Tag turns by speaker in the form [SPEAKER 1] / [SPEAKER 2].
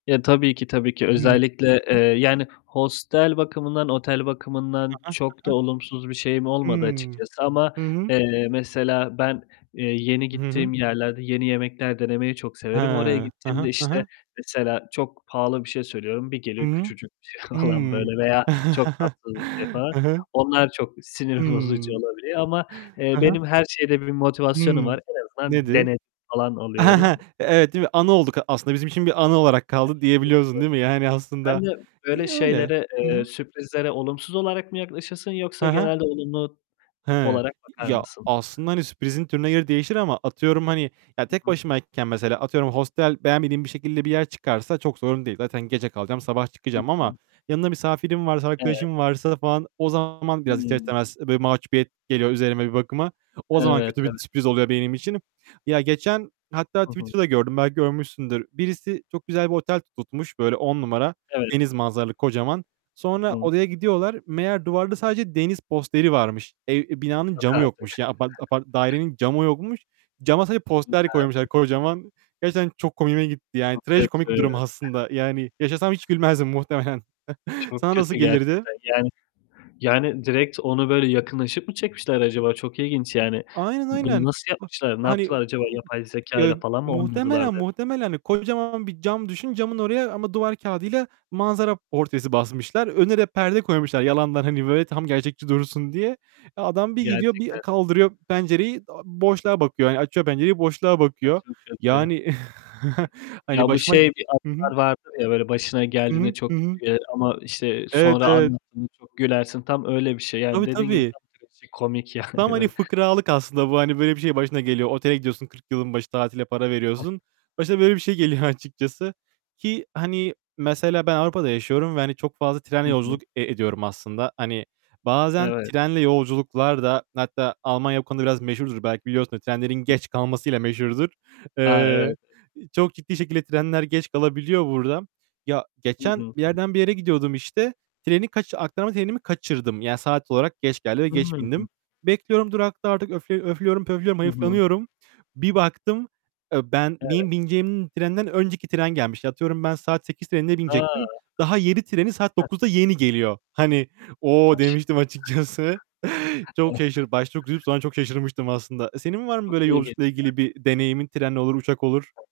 [SPEAKER 1] Ya tabii ki, tabii ki
[SPEAKER 2] Hımm.
[SPEAKER 1] özellikle, eee,
[SPEAKER 2] Hı hı.
[SPEAKER 1] yani hostel bakımından, otel
[SPEAKER 2] He
[SPEAKER 1] bakımından
[SPEAKER 2] he,
[SPEAKER 1] çok
[SPEAKER 2] he
[SPEAKER 1] da
[SPEAKER 2] he.
[SPEAKER 1] olumsuz bir şeyim olmadı
[SPEAKER 2] Hımm.
[SPEAKER 1] açıkçası ama,
[SPEAKER 2] Hı hı.
[SPEAKER 1] eee, mesela ben, eee, yeni
[SPEAKER 2] Hı hı.
[SPEAKER 1] gittiğim yerlerde yeni yemekler denemeyi çok
[SPEAKER 2] He,
[SPEAKER 1] severim. Oraya
[SPEAKER 2] he he,
[SPEAKER 1] gittiğimde
[SPEAKER 2] he he.
[SPEAKER 1] işte mesela çok pahalı bir şey söylüyorum. Bir
[SPEAKER 2] Hı,
[SPEAKER 1] geliyor küçücük bir şey falan
[SPEAKER 2] hımm,
[SPEAKER 1] böyle veya çok tatsız bir şey falan,
[SPEAKER 2] hı hı.
[SPEAKER 1] onlar çok sinir bozucu
[SPEAKER 2] Hımm.
[SPEAKER 1] olabiliyor ama, eee,
[SPEAKER 2] Hı hı.
[SPEAKER 1] benim her şeyde bir motivasyonum
[SPEAKER 2] Hımm,
[SPEAKER 1] var. En azından
[SPEAKER 2] nedir?
[SPEAKER 1] dene falan oluyorum.
[SPEAKER 2] Evet, değil mi? Anı olduk. Aslında bizim için bir anı olarak
[SPEAKER 1] Evet,
[SPEAKER 2] kaldı
[SPEAKER 1] evet, evet.
[SPEAKER 2] diyebiliyorsun değil mi? Yani aslında
[SPEAKER 1] Sen de böyle
[SPEAKER 2] iyi öyle.
[SPEAKER 1] şeylere,
[SPEAKER 2] Hı
[SPEAKER 1] eee,
[SPEAKER 2] hı.
[SPEAKER 1] sürprizlere olumsuz olarak mı yaklaşırsın
[SPEAKER 2] He
[SPEAKER 1] yoksa
[SPEAKER 2] he.
[SPEAKER 1] genelde olumlu
[SPEAKER 2] He,
[SPEAKER 1] olarak bakar
[SPEAKER 2] ya
[SPEAKER 1] mısın?
[SPEAKER 2] aslında hani sürprizin türüne göre değişir ama atıyorum hani ya
[SPEAKER 1] Hı
[SPEAKER 2] tek
[SPEAKER 1] hı.
[SPEAKER 2] başımayken mesela atıyorum hostel beğenmediğim bir şekilde bir yer çıkarsa çok sorun değil. Zaten gece kalacağım, sabah
[SPEAKER 1] Hı
[SPEAKER 2] çıkacağım ama
[SPEAKER 1] hı.
[SPEAKER 2] yanımda misafirim varsa,
[SPEAKER 1] Evet.
[SPEAKER 2] arkadaşım varsa falan o zaman, biraz ister
[SPEAKER 1] Hıı.
[SPEAKER 2] istemez böyle mahcubiyet geliyor üzerime bir bakıma, o zaman
[SPEAKER 1] Evet,
[SPEAKER 2] kötü
[SPEAKER 1] ev
[SPEAKER 2] bir sürpriz oluyor benim için. Ya geçen, hatta
[SPEAKER 1] Hı hı.
[SPEAKER 2] Twitter'da gördüm. Belki görmüşsündür. Birisi çok güzel bir otel tutmuş. Böyle 10 numara
[SPEAKER 1] Evet.
[SPEAKER 2] deniz manzaralı, kocaman.
[SPEAKER 1] Hı
[SPEAKER 2] Sonra
[SPEAKER 1] hı.
[SPEAKER 2] odaya gidiyorlar. Meğer duvarda sadece deniz posteri varmış. Eee, binanın
[SPEAKER 1] Yok
[SPEAKER 2] camı
[SPEAKER 1] artık.
[SPEAKER 2] yokmuş. Ya apart apart dairenin camı yokmuş. Cama sadece
[SPEAKER 1] Yok
[SPEAKER 2] poster koymuşlar
[SPEAKER 1] artık.
[SPEAKER 2] kocaman. Gerçekten çok komiğime gitti. Yani
[SPEAKER 1] Çok
[SPEAKER 2] trajikomik bir
[SPEAKER 1] kötü.
[SPEAKER 2] durum aslında. Yani yaşasam hiç gülmezdim muhtemelen.
[SPEAKER 1] Çok
[SPEAKER 2] Sana nasıl
[SPEAKER 1] kötü
[SPEAKER 2] gelirdi?
[SPEAKER 1] gerçekten. Yani, yani direkt onu böyle yakınlaşıp mı çekmişler acaba? Çok ilginç yani.
[SPEAKER 2] Aynen,
[SPEAKER 1] Bunu
[SPEAKER 2] aynen.
[SPEAKER 1] nasıl yapmışlar, ne
[SPEAKER 2] Hani
[SPEAKER 1] yaptılar
[SPEAKER 2] [unintelligible]
[SPEAKER 1] acaba,
[SPEAKER 2] ııı,
[SPEAKER 1] yapay zekayla
[SPEAKER 2] eee,
[SPEAKER 1] falan mı oynadılar
[SPEAKER 2] muhtemelen,
[SPEAKER 1] de
[SPEAKER 2] muhtemelen hani, kocaman bir cam düşün, camın oraya ama duvar kağıdıyla manzara portresi basmışlar. Önüne de perde koymuşlar yalandan hani böyle tam gerçekçi dursun diye. Eee, adam bir gidiyor, bir
[SPEAKER 1] Gerçekten.
[SPEAKER 2] kaldırıyor pencereyi boşluğa bakıyor. Hani açıyor pencereyi boşluğa
[SPEAKER 1] Ya
[SPEAKER 2] bakıyor.
[SPEAKER 1] çok kötü.
[SPEAKER 2] Yani hani
[SPEAKER 1] Ya bu
[SPEAKER 2] başıma
[SPEAKER 1] şey bir
[SPEAKER 2] Hı hı.
[SPEAKER 1] anılar vardır ya, böyle başına
[SPEAKER 2] Hı
[SPEAKER 1] geldiğinde
[SPEAKER 2] hı. Hı
[SPEAKER 1] çok kötü
[SPEAKER 2] hı.
[SPEAKER 1] gelir ama işte
[SPEAKER 2] Evet,
[SPEAKER 1] sonra
[SPEAKER 2] evet.
[SPEAKER 1] anlattın mı çok gülersin, tam öyle bir şey. Yani
[SPEAKER 2] Tabii
[SPEAKER 1] dediğin gibi
[SPEAKER 2] tabii.
[SPEAKER 1] tam trajikomik yani
[SPEAKER 2] Tam hani
[SPEAKER 1] öyle.
[SPEAKER 2] fıkralık aslında bu. Hani böyle bir şeyin başına geliyor. Otele gidiyorsun, 40 yılın başı tatile para
[SPEAKER 1] Hı.
[SPEAKER 2] veriyorsun. Başına böyle bir şey geliyor açıkçası. Ki hani, mesela ben Avrupa'da yaşıyorum ve hani çok fazla
[SPEAKER 1] Hı
[SPEAKER 2] trenle
[SPEAKER 1] hı.
[SPEAKER 2] yolculuk e ediyorum aslında. Hani bazen
[SPEAKER 1] Evet.
[SPEAKER 2] trenle yolculuklar da, hatta Almanya bu konuda biraz meşhurdur, belki biliyorsun trenlerin
[SPEAKER 1] Hı.
[SPEAKER 2] geç kalmasıyla meşhurdur.
[SPEAKER 1] Ha,
[SPEAKER 2] Eee,
[SPEAKER 1] evet.
[SPEAKER 2] çok ciddi şekilde trenler geç kalabiliyor burada. Ya
[SPEAKER 1] Hı hı,
[SPEAKER 2] geçen bir
[SPEAKER 1] hı.
[SPEAKER 2] yerden bir yere gidiyordum işte, treni kaç aktarma trenimi kaçırdım. Yani saat olarak geç geldi ve geç
[SPEAKER 1] Hı.
[SPEAKER 2] bindim. Bekliyorum, durakta artık, öfle öflüyorum, pöflüyorum,
[SPEAKER 1] Hı hı.
[SPEAKER 2] hayıflanıyorum. Bir baktım, eee, ben
[SPEAKER 1] Evet.
[SPEAKER 2] benim bineceğim trenden önceki tren gelmişti. Atıyorum ben saat 8.00 trenine
[SPEAKER 1] A!
[SPEAKER 2] binecektim. Daha 7.00 treni saat
[SPEAKER 1] Hı.
[SPEAKER 2] 9.00'da yeni geliyor. Hani "O!"
[SPEAKER 1] Maşallah.
[SPEAKER 2] demiştim açıkçası. Çok şaşırdı başta çok üzülüp sonra çok şaşırmıştım aslında. Senin var mı
[SPEAKER 1] Çok
[SPEAKER 2] böyle yolculukla
[SPEAKER 1] ilginç ya.
[SPEAKER 2] ilgili bir deneyimin, tren olur, uçak olur?